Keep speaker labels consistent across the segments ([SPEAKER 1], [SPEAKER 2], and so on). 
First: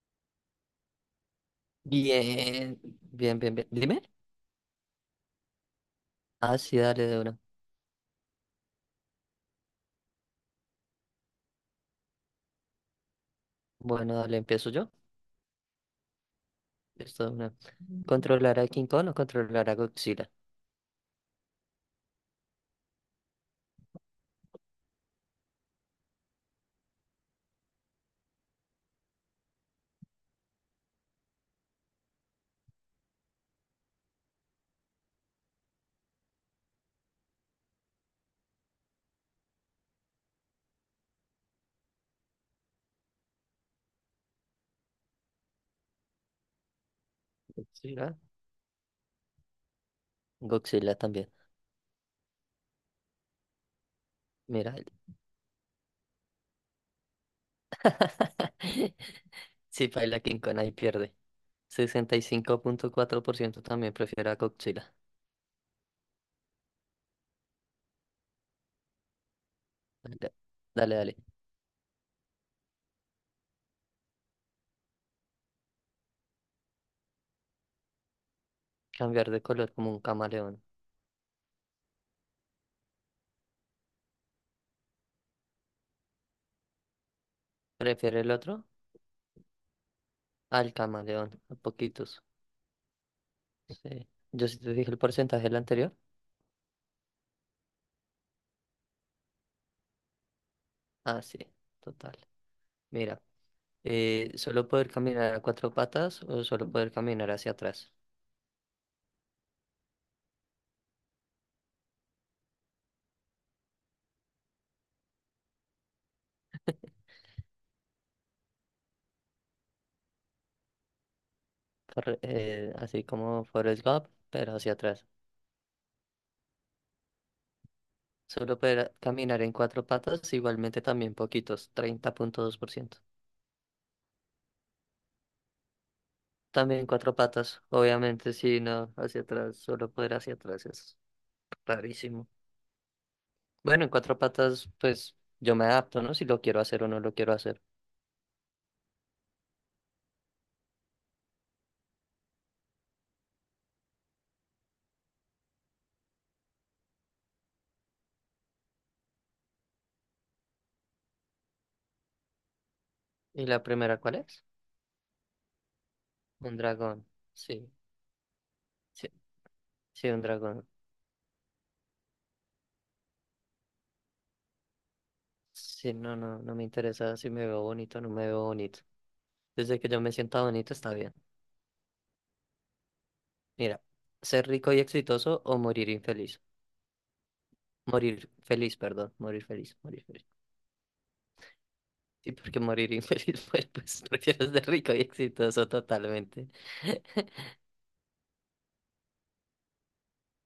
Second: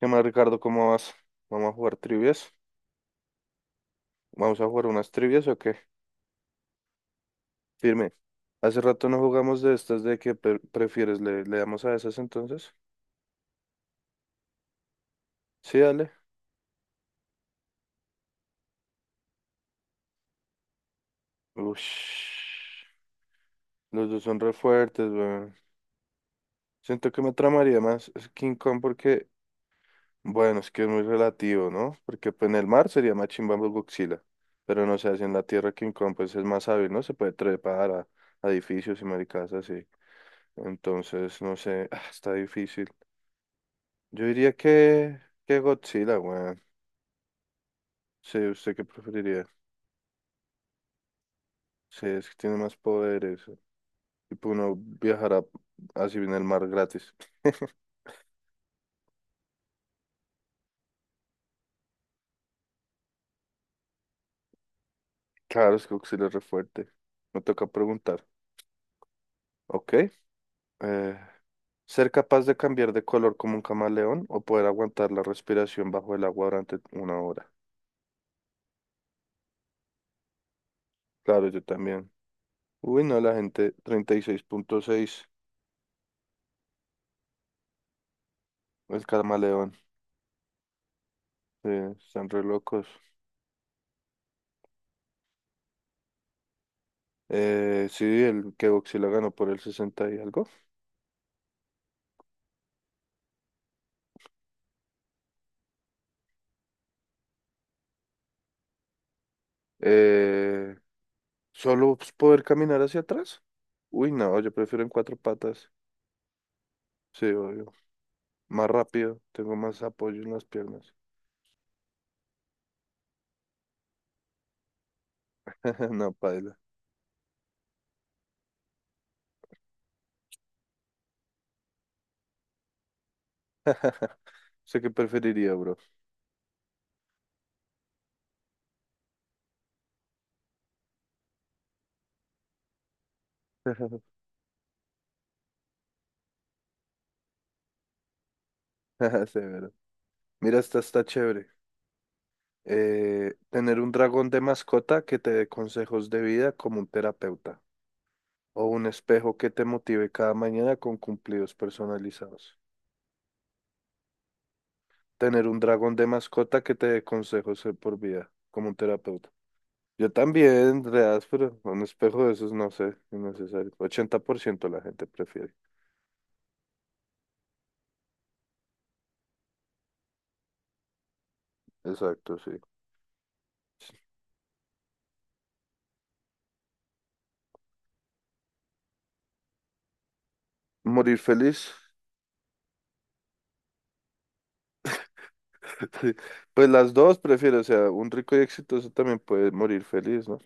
[SPEAKER 1] ¿Qué más, Ricardo? ¿Cómo vas? ¿Vamos a jugar trivias?
[SPEAKER 2] Bien, bien, bien, bien. Dime.
[SPEAKER 1] ¿Vamos a jugar unas trivias o qué?
[SPEAKER 2] Ah, sí, dale de una.
[SPEAKER 1] Firme. Hace rato no jugamos de estas, ¿de qué prefieres? ¿Le damos a esas entonces?
[SPEAKER 2] Bueno, dale, empiezo yo.
[SPEAKER 1] Sí, dale.
[SPEAKER 2] Esto de una. ¿Controlar a King Kong o controlar a Godzilla?
[SPEAKER 1] Ush. Los dos son re fuertes, weón. Siento que me tramaría más es King Kong porque, bueno, es que es muy relativo, ¿no? Porque pues, en el mar sería más chimba Godzilla. Pero no sé, así en la tierra King Kong pues es más hábil, ¿no? Se puede trepar a edificios y maricas así. Entonces, no sé, ah, está difícil. Yo diría que Godzilla, weón.
[SPEAKER 2] Godzilla.
[SPEAKER 1] Sí, ¿usted qué preferiría?
[SPEAKER 2] Godzilla también.
[SPEAKER 1] Sí, es que tiene más poderes. Y pues
[SPEAKER 2] Mira.
[SPEAKER 1] uno viajará así en el mar gratis.
[SPEAKER 2] Sí, baila King Kong ahí pierde. 65.4% también prefiere a Godzilla.
[SPEAKER 1] Claro, es que Godzilla es re fuerte. Me toca preguntar. Ok.
[SPEAKER 2] Dale, dale, dale.
[SPEAKER 1] eh, ¿Ser capaz de cambiar de color como un camaleón o poder aguantar la respiración bajo el agua durante una hora?
[SPEAKER 2] Cambiar de color como un camaleón.
[SPEAKER 1] Claro, yo también. Uy, no, la gente 36,6
[SPEAKER 2] ¿Prefiere el otro?
[SPEAKER 1] el camaleón.
[SPEAKER 2] Al camaleón. A poquitos.
[SPEAKER 1] Están re locos.
[SPEAKER 2] Sí. Yo sí te dije el porcentaje del anterior.
[SPEAKER 1] Sí, el que Godzilla ganó por el 60 y algo.
[SPEAKER 2] Ah, sí. Total. Mira. Solo poder caminar a cuatro patas o solo poder caminar hacia atrás.
[SPEAKER 1] Eh, Solo pues, poder caminar hacia atrás. Uy, no, yo prefiero en cuatro patas. Sí, obvio. Más rápido, tengo más apoyo en las piernas.
[SPEAKER 2] Así como Forrest Gump, pero hacia atrás.
[SPEAKER 1] No, paila.
[SPEAKER 2] Solo poder caminar en cuatro patas, igualmente también poquitos, 30.2%.
[SPEAKER 1] Sé qué preferiría, bro.
[SPEAKER 2] También cuatro patas, obviamente, sí, no, hacia atrás, solo poder hacia atrás es rarísimo. Bueno, en cuatro patas, pues yo me adapto, ¿no? Si lo quiero hacer o no lo quiero hacer.
[SPEAKER 1] Severo. Mira, esta está chévere. Tener un dragón de mascota que te dé consejos de vida como un terapeuta. O un espejo que te motive cada mañana con cumplidos personalizados.
[SPEAKER 2] ¿Y la primera cuál es?
[SPEAKER 1] Tener un dragón de
[SPEAKER 2] Un
[SPEAKER 1] mascota que te dé
[SPEAKER 2] dragón,
[SPEAKER 1] consejos
[SPEAKER 2] sí,
[SPEAKER 1] de por vida como un
[SPEAKER 2] sí,
[SPEAKER 1] terapeuta.
[SPEAKER 2] sí,
[SPEAKER 1] Yo
[SPEAKER 2] un dragón.
[SPEAKER 1] también, reas, pero un espejo de esos no sé, innecesario. 80% la gente prefiere.
[SPEAKER 2] Sí, no, no, no me interesa si me veo bonito o no me veo bonito. Desde que yo me sienta bonito está bien.
[SPEAKER 1] Exacto, sí.
[SPEAKER 2] Mira, ser rico y exitoso o morir infeliz. Morir feliz, perdón. Morir feliz, morir feliz.
[SPEAKER 1] Morir feliz.
[SPEAKER 2] Sí, porque morir infeliz, pues prefiero ser rico y exitoso totalmente.
[SPEAKER 1] Pues las dos prefiero, o sea, un rico y exitoso también puede morir feliz, ¿no?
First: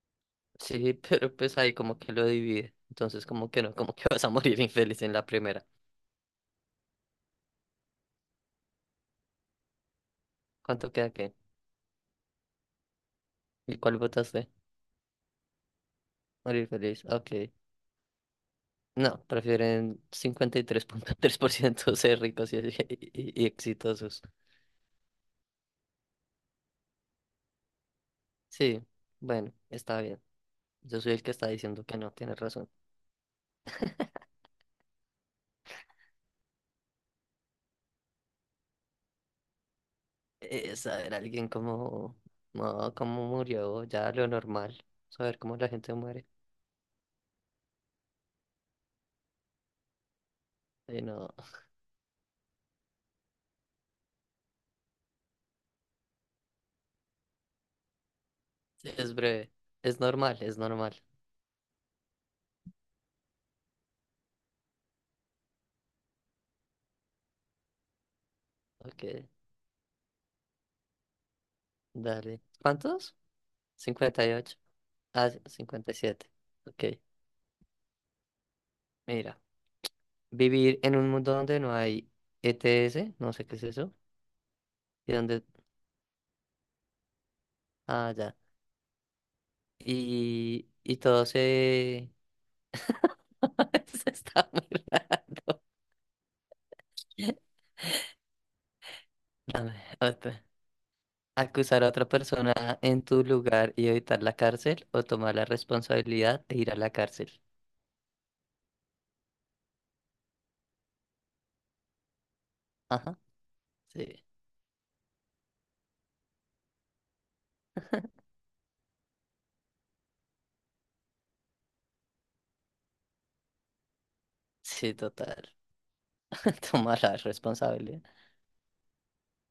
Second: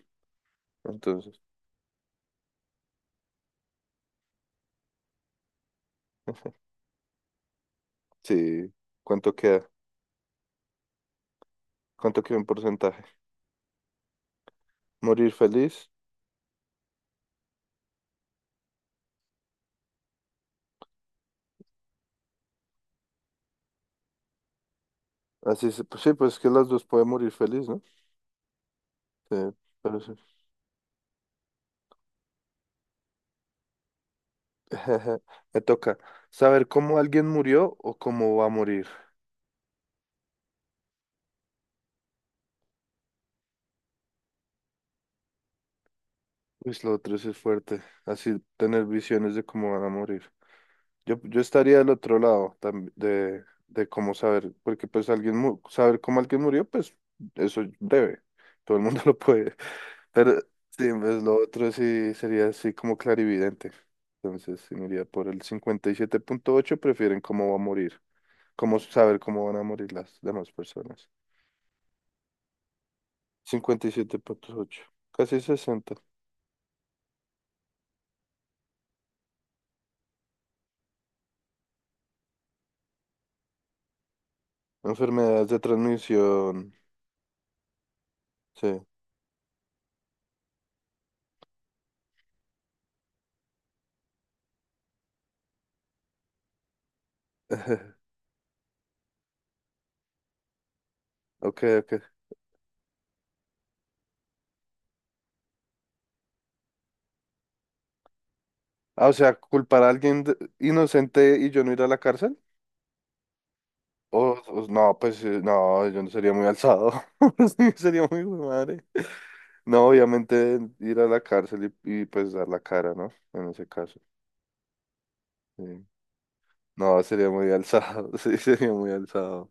[SPEAKER 2] Sí, pero
[SPEAKER 1] Entonces,
[SPEAKER 2] pues ahí como que lo divide. Entonces, como que no, como que vas a morir infeliz en la primera.
[SPEAKER 1] sí, ¿cuánto queda?
[SPEAKER 2] ¿Cuánto queda qué?
[SPEAKER 1] ¿Cuánto queda en porcentaje?
[SPEAKER 2] ¿Y cuál votaste?
[SPEAKER 1] Morir feliz.
[SPEAKER 2] Morir feliz, ok. No, prefieren cincuenta y tres punto tres por ciento ser ricos y exitosos.
[SPEAKER 1] Así se, pues sí, pues es que las dos pueden morir feliz, ¿no?
[SPEAKER 2] Sí,
[SPEAKER 1] Sí,
[SPEAKER 2] bueno,
[SPEAKER 1] pero
[SPEAKER 2] está
[SPEAKER 1] sí.
[SPEAKER 2] bien. Yo soy el que está diciendo que no, tienes razón.
[SPEAKER 1] Me toca saber cómo alguien murió o cómo va a morir.
[SPEAKER 2] Saber alguien cómo, no, cómo murió, ya lo normal. Saber cómo la gente muere.
[SPEAKER 1] Pues lo otro sí es fuerte, así tener visiones de cómo van a morir.
[SPEAKER 2] Eh,
[SPEAKER 1] Yo,
[SPEAKER 2] no,
[SPEAKER 1] yo estaría del otro lado de cómo saber, porque pues alguien saber cómo alguien murió, pues eso debe, todo el
[SPEAKER 2] sí,
[SPEAKER 1] mundo
[SPEAKER 2] es
[SPEAKER 1] lo
[SPEAKER 2] breve.
[SPEAKER 1] puede.
[SPEAKER 2] Es normal,
[SPEAKER 1] Pero
[SPEAKER 2] es
[SPEAKER 1] sí,
[SPEAKER 2] normal.
[SPEAKER 1] pues lo otro sí sería así como clarividente. Entonces, sí, me iría por el 57,8 prefieren cómo va a morir, cómo
[SPEAKER 2] Ok,
[SPEAKER 1] saber cómo van a morir las demás personas.
[SPEAKER 2] dale. ¿Cuántos?
[SPEAKER 1] cincuenta y siete
[SPEAKER 2] 58.
[SPEAKER 1] punto ocho
[SPEAKER 2] Ah,
[SPEAKER 1] casi
[SPEAKER 2] cincuenta
[SPEAKER 1] sesenta.
[SPEAKER 2] y siete Ok, mira. Vivir en un mundo donde no hay ETS, no sé qué es eso, y donde...
[SPEAKER 1] Enfermedades de transmisión,
[SPEAKER 2] Ah, ya.
[SPEAKER 1] sí.
[SPEAKER 2] Y todo se... se está mirando. Dame otra.
[SPEAKER 1] Ok,
[SPEAKER 2] Acusar a otra
[SPEAKER 1] ok.
[SPEAKER 2] persona en tu lugar y evitar la cárcel o tomar la responsabilidad de ir a la cárcel.
[SPEAKER 1] Ah, o sea, culpar a alguien inocente y yo no ir a la cárcel.
[SPEAKER 2] Ajá, sí,
[SPEAKER 1] No, pues no, yo no sería muy alzado. Sí, sería muy hijo de madre. No, obviamente ir a la cárcel pues dar la cara, ¿no? En ese caso.
[SPEAKER 2] sí, total.
[SPEAKER 1] Sí. No,
[SPEAKER 2] Tomar la
[SPEAKER 1] sería muy
[SPEAKER 2] responsabilidad.
[SPEAKER 1] alzado. Sí, sería muy alzado.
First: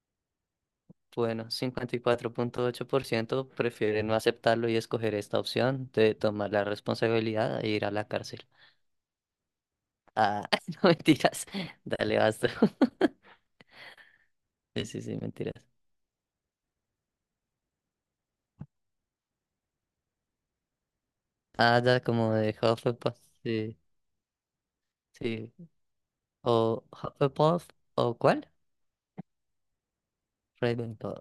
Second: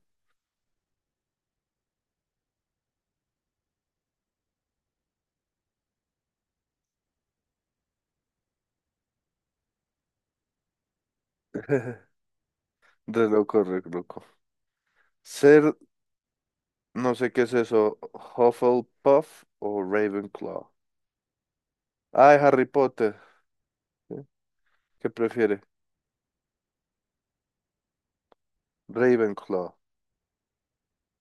[SPEAKER 2] Bueno, 54.8% prefieren no aceptarlo y escoger esta opción de tomar la responsabilidad e ir a la cárcel. Ah, no mentiras. Dale, basta.
[SPEAKER 1] Re loco, re loco.
[SPEAKER 2] Sí, sí, sí, mentiras.
[SPEAKER 1] Ser, no sé qué es eso, Hufflepuff o Ravenclaw.
[SPEAKER 2] Ah, ya, como
[SPEAKER 1] Ay,
[SPEAKER 2] de
[SPEAKER 1] Harry Potter.
[SPEAKER 2] Hufflepuff, sí,
[SPEAKER 1] ¿Sí? ¿Qué
[SPEAKER 2] sí.
[SPEAKER 1] prefiere?
[SPEAKER 2] O Hufflepuff, ¿o cuál?
[SPEAKER 1] Ravenclaw.
[SPEAKER 2] Ravenclaw,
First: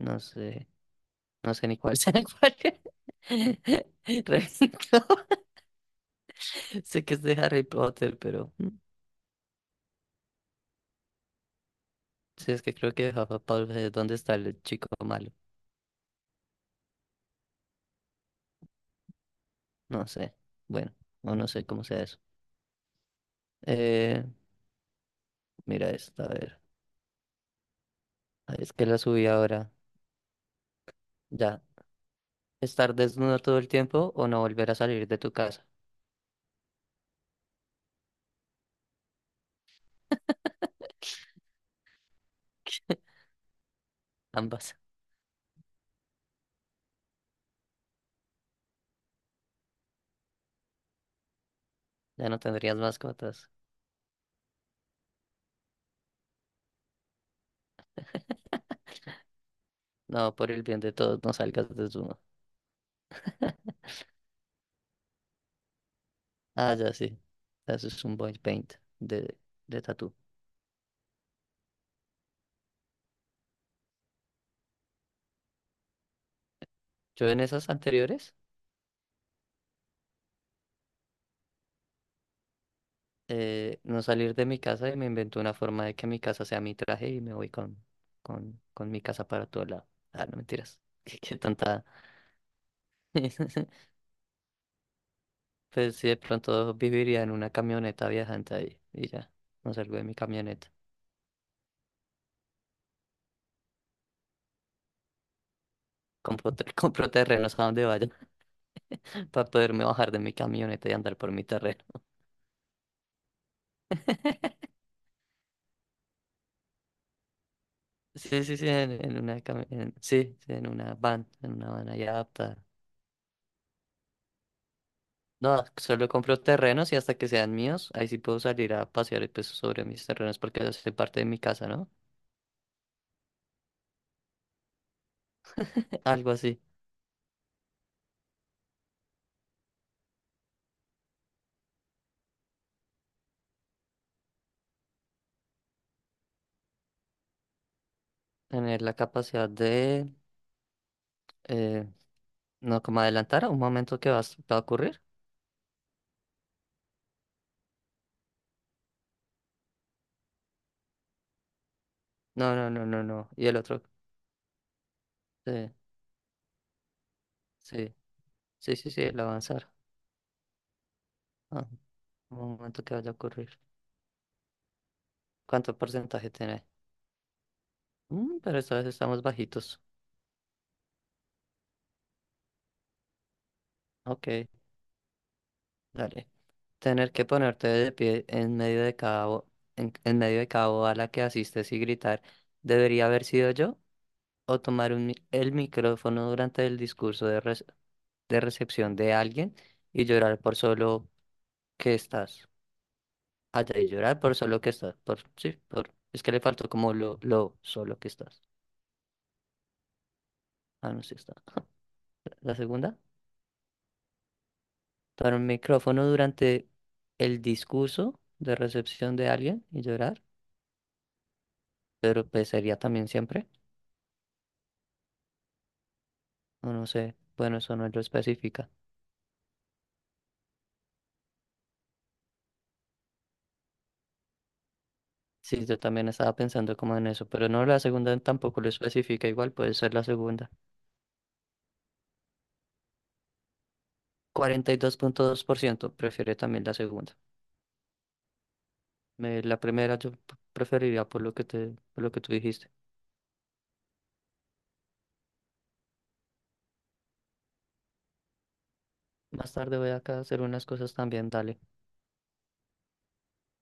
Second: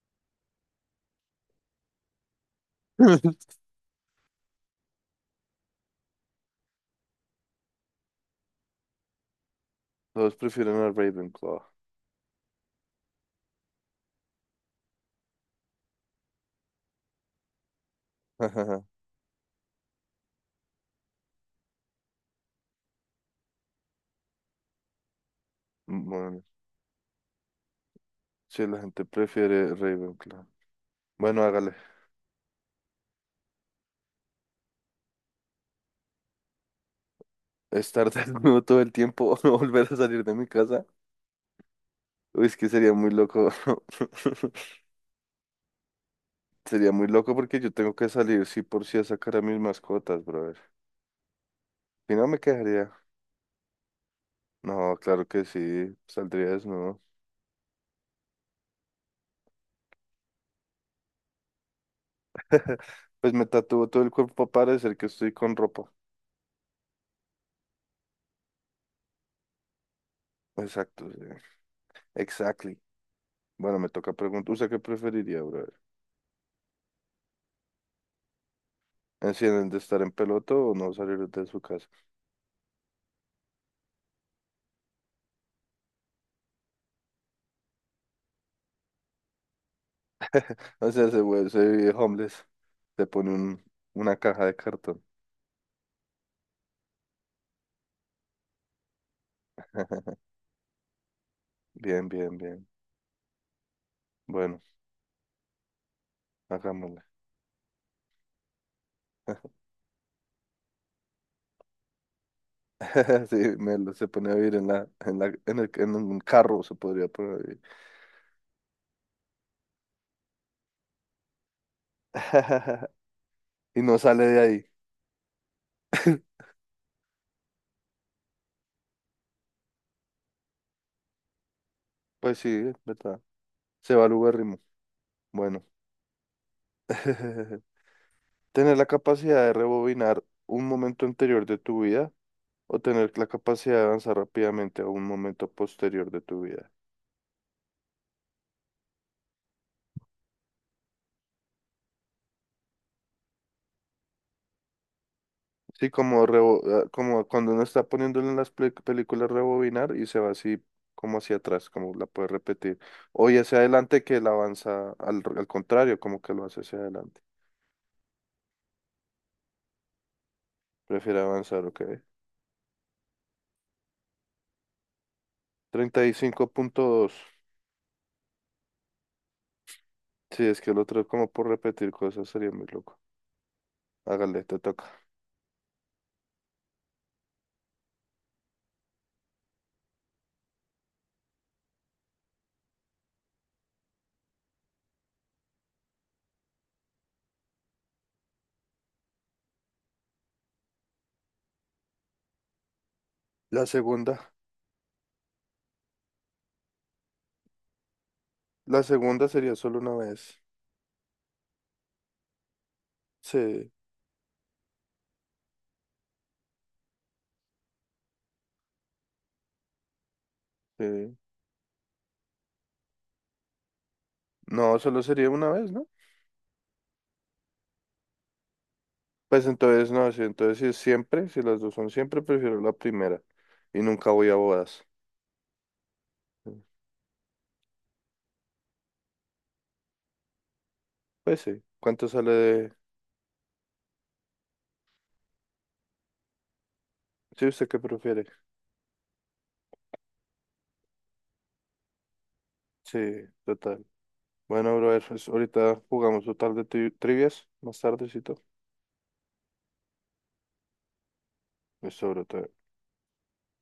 [SPEAKER 2] no sé, no sé ni cuál sea cuál. Ravenclaw, sé que es de Harry Potter, pero
[SPEAKER 1] Todos prefieren a Ravenclaw.
[SPEAKER 2] sí, es que creo que Hufflepuff es donde está el chico malo, no sé, bueno, o no sé cómo sea eso. Eh, mira esta, a
[SPEAKER 1] Bueno,
[SPEAKER 2] ver. Ay,
[SPEAKER 1] sí,
[SPEAKER 2] es
[SPEAKER 1] la
[SPEAKER 2] que la
[SPEAKER 1] gente
[SPEAKER 2] subí
[SPEAKER 1] prefiere
[SPEAKER 2] ahora,
[SPEAKER 1] Ravenclaw. Bueno,
[SPEAKER 2] ya.
[SPEAKER 1] hágale.
[SPEAKER 2] ¿Estar desnudo todo el tiempo o no volver a salir de tu casa?
[SPEAKER 1] Estar desnudo todo el tiempo o no volver a salir de mi casa. Uy, es que sería muy loco.
[SPEAKER 2] Ambas,
[SPEAKER 1] Sería muy loco porque yo tengo que salir sí por sí a sacar a mis mascotas, brother. Si no
[SPEAKER 2] ya
[SPEAKER 1] me
[SPEAKER 2] no tendrías
[SPEAKER 1] quedaría.
[SPEAKER 2] mascotas.
[SPEAKER 1] No, claro que sí. Saldría desnudo.
[SPEAKER 2] No, por el bien de todos, no salgas desnudo.
[SPEAKER 1] Pues me tatúo todo el cuerpo para parecer que estoy con ropa.
[SPEAKER 2] Ah, ya sí. Eso es un body paint de, de tatú.
[SPEAKER 1] Exacto, sí. Exactly. Bueno, me toca preguntar. ¿Usted qué preferiría, brother?
[SPEAKER 2] Yo en esas anteriores,
[SPEAKER 1] Deciden de estar en peloto o no salir de su casa.
[SPEAKER 2] no salir de mi casa y me invento una forma de que mi casa sea mi traje y me voy con mi casa para todo lado. Ah, no mentiras.
[SPEAKER 1] O sea,
[SPEAKER 2] Qué,
[SPEAKER 1] se
[SPEAKER 2] qué
[SPEAKER 1] vuelve, se
[SPEAKER 2] tontada.
[SPEAKER 1] vive homeless. Se pone una caja de cartón.
[SPEAKER 2] Pues sí, de pronto viviría en una camioneta viajante ahí y ya. No salgo de mi camioneta.
[SPEAKER 1] Bien, bien, bien. Bueno, hagámosle.
[SPEAKER 2] Compro terrenos a donde vaya para poderme bajar de mi camioneta y andar por mi terreno.
[SPEAKER 1] Sí, me se pone a vivir en la, en la, en el- en un carro se podría poner a vivir.
[SPEAKER 2] Sí, sí, sí, en una, cami- en- sí, sí, en una van ahí adaptada.
[SPEAKER 1] Y no sale de ahí.
[SPEAKER 2] No, solo compro terrenos y hasta que sean míos, ahí sí puedo salir a pasear y, pues, sobre mis terrenos porque ya soy parte de mi casa, ¿no?
[SPEAKER 1] Pues sí, es ¿verdad? Se va al uberrimo. Bueno.
[SPEAKER 2] Algo así.
[SPEAKER 1] Tener la capacidad de rebobinar un momento anterior de tu vida o tener la capacidad de avanzar rápidamente a un momento posterior de tu vida.
[SPEAKER 2] Tener la capacidad de, eh, no, como adelantar a un momento que va, va a ocurrir.
[SPEAKER 1] Sí, como, ah, como cuando uno está poniéndole en las películas rebobinar y se va así como hacia atrás, como la puede
[SPEAKER 2] No, no,
[SPEAKER 1] repetir.
[SPEAKER 2] no, no,
[SPEAKER 1] O
[SPEAKER 2] no.
[SPEAKER 1] ya
[SPEAKER 2] Y el
[SPEAKER 1] hacia
[SPEAKER 2] otro,
[SPEAKER 1] adelante que la avanza al
[SPEAKER 2] sí,
[SPEAKER 1] contrario, como que lo hace hacia adelante.
[SPEAKER 2] sí, sí, sí, sí, el avanzar.
[SPEAKER 1] Prefiere avanzar,
[SPEAKER 2] Ah,
[SPEAKER 1] ok.
[SPEAKER 2] un momento que vaya a ocurrir. ¿Cuánto porcentaje tiene?
[SPEAKER 1] 35,2.
[SPEAKER 2] Pero esta vez estamos bajitos.
[SPEAKER 1] Sí, es que el otro es como por repetir cosas sería muy loco.
[SPEAKER 2] Ok,
[SPEAKER 1] Hágale, te toca.
[SPEAKER 2] dale. Tener que ponerte de pie en medio de cada boda a la que asistes y gritar, ¿debería haber sido yo? O tomar el micrófono durante el discurso de recepción de alguien y llorar por solo que estás.
[SPEAKER 1] La
[SPEAKER 2] Allá y llorar
[SPEAKER 1] segunda.
[SPEAKER 2] por solo que estás. Sí, es que le faltó como lo solo que estás.
[SPEAKER 1] La segunda sería solo una vez.
[SPEAKER 2] Ah, no, sí está. La segunda,
[SPEAKER 1] Sí,
[SPEAKER 2] tomar un micrófono durante el discurso de recepción de alguien y llorar,
[SPEAKER 1] sí.
[SPEAKER 2] pero pues sería también siempre.
[SPEAKER 1] No, solo sería una vez, ¿no?
[SPEAKER 2] O no sé. Bueno, eso no lo especifica.
[SPEAKER 1] Pues entonces no, sí, entonces si es siempre, si las dos son siempre, prefiero la primera y nunca voy a bodas.
[SPEAKER 2] Sí, yo también estaba pensando como en eso, pero no, la segunda tampoco lo especifica, igual puede ser la segunda.
[SPEAKER 1] Pues sí, ¿cuánto sale de...?
[SPEAKER 2] Cuarenta y dos punto dos por ciento prefiere también la segunda.
[SPEAKER 1] Sí, ¿usted qué prefiere?
[SPEAKER 2] La primera yo preferiría por lo que te, por lo que tú dijiste.
[SPEAKER 1] Sí, total. Bueno, brother, pues ahorita jugamos total de trivias, más tardecito.
[SPEAKER 2] Más tarde voy acá a hacer unas cosas también, dale.
[SPEAKER 1] Eso, brother.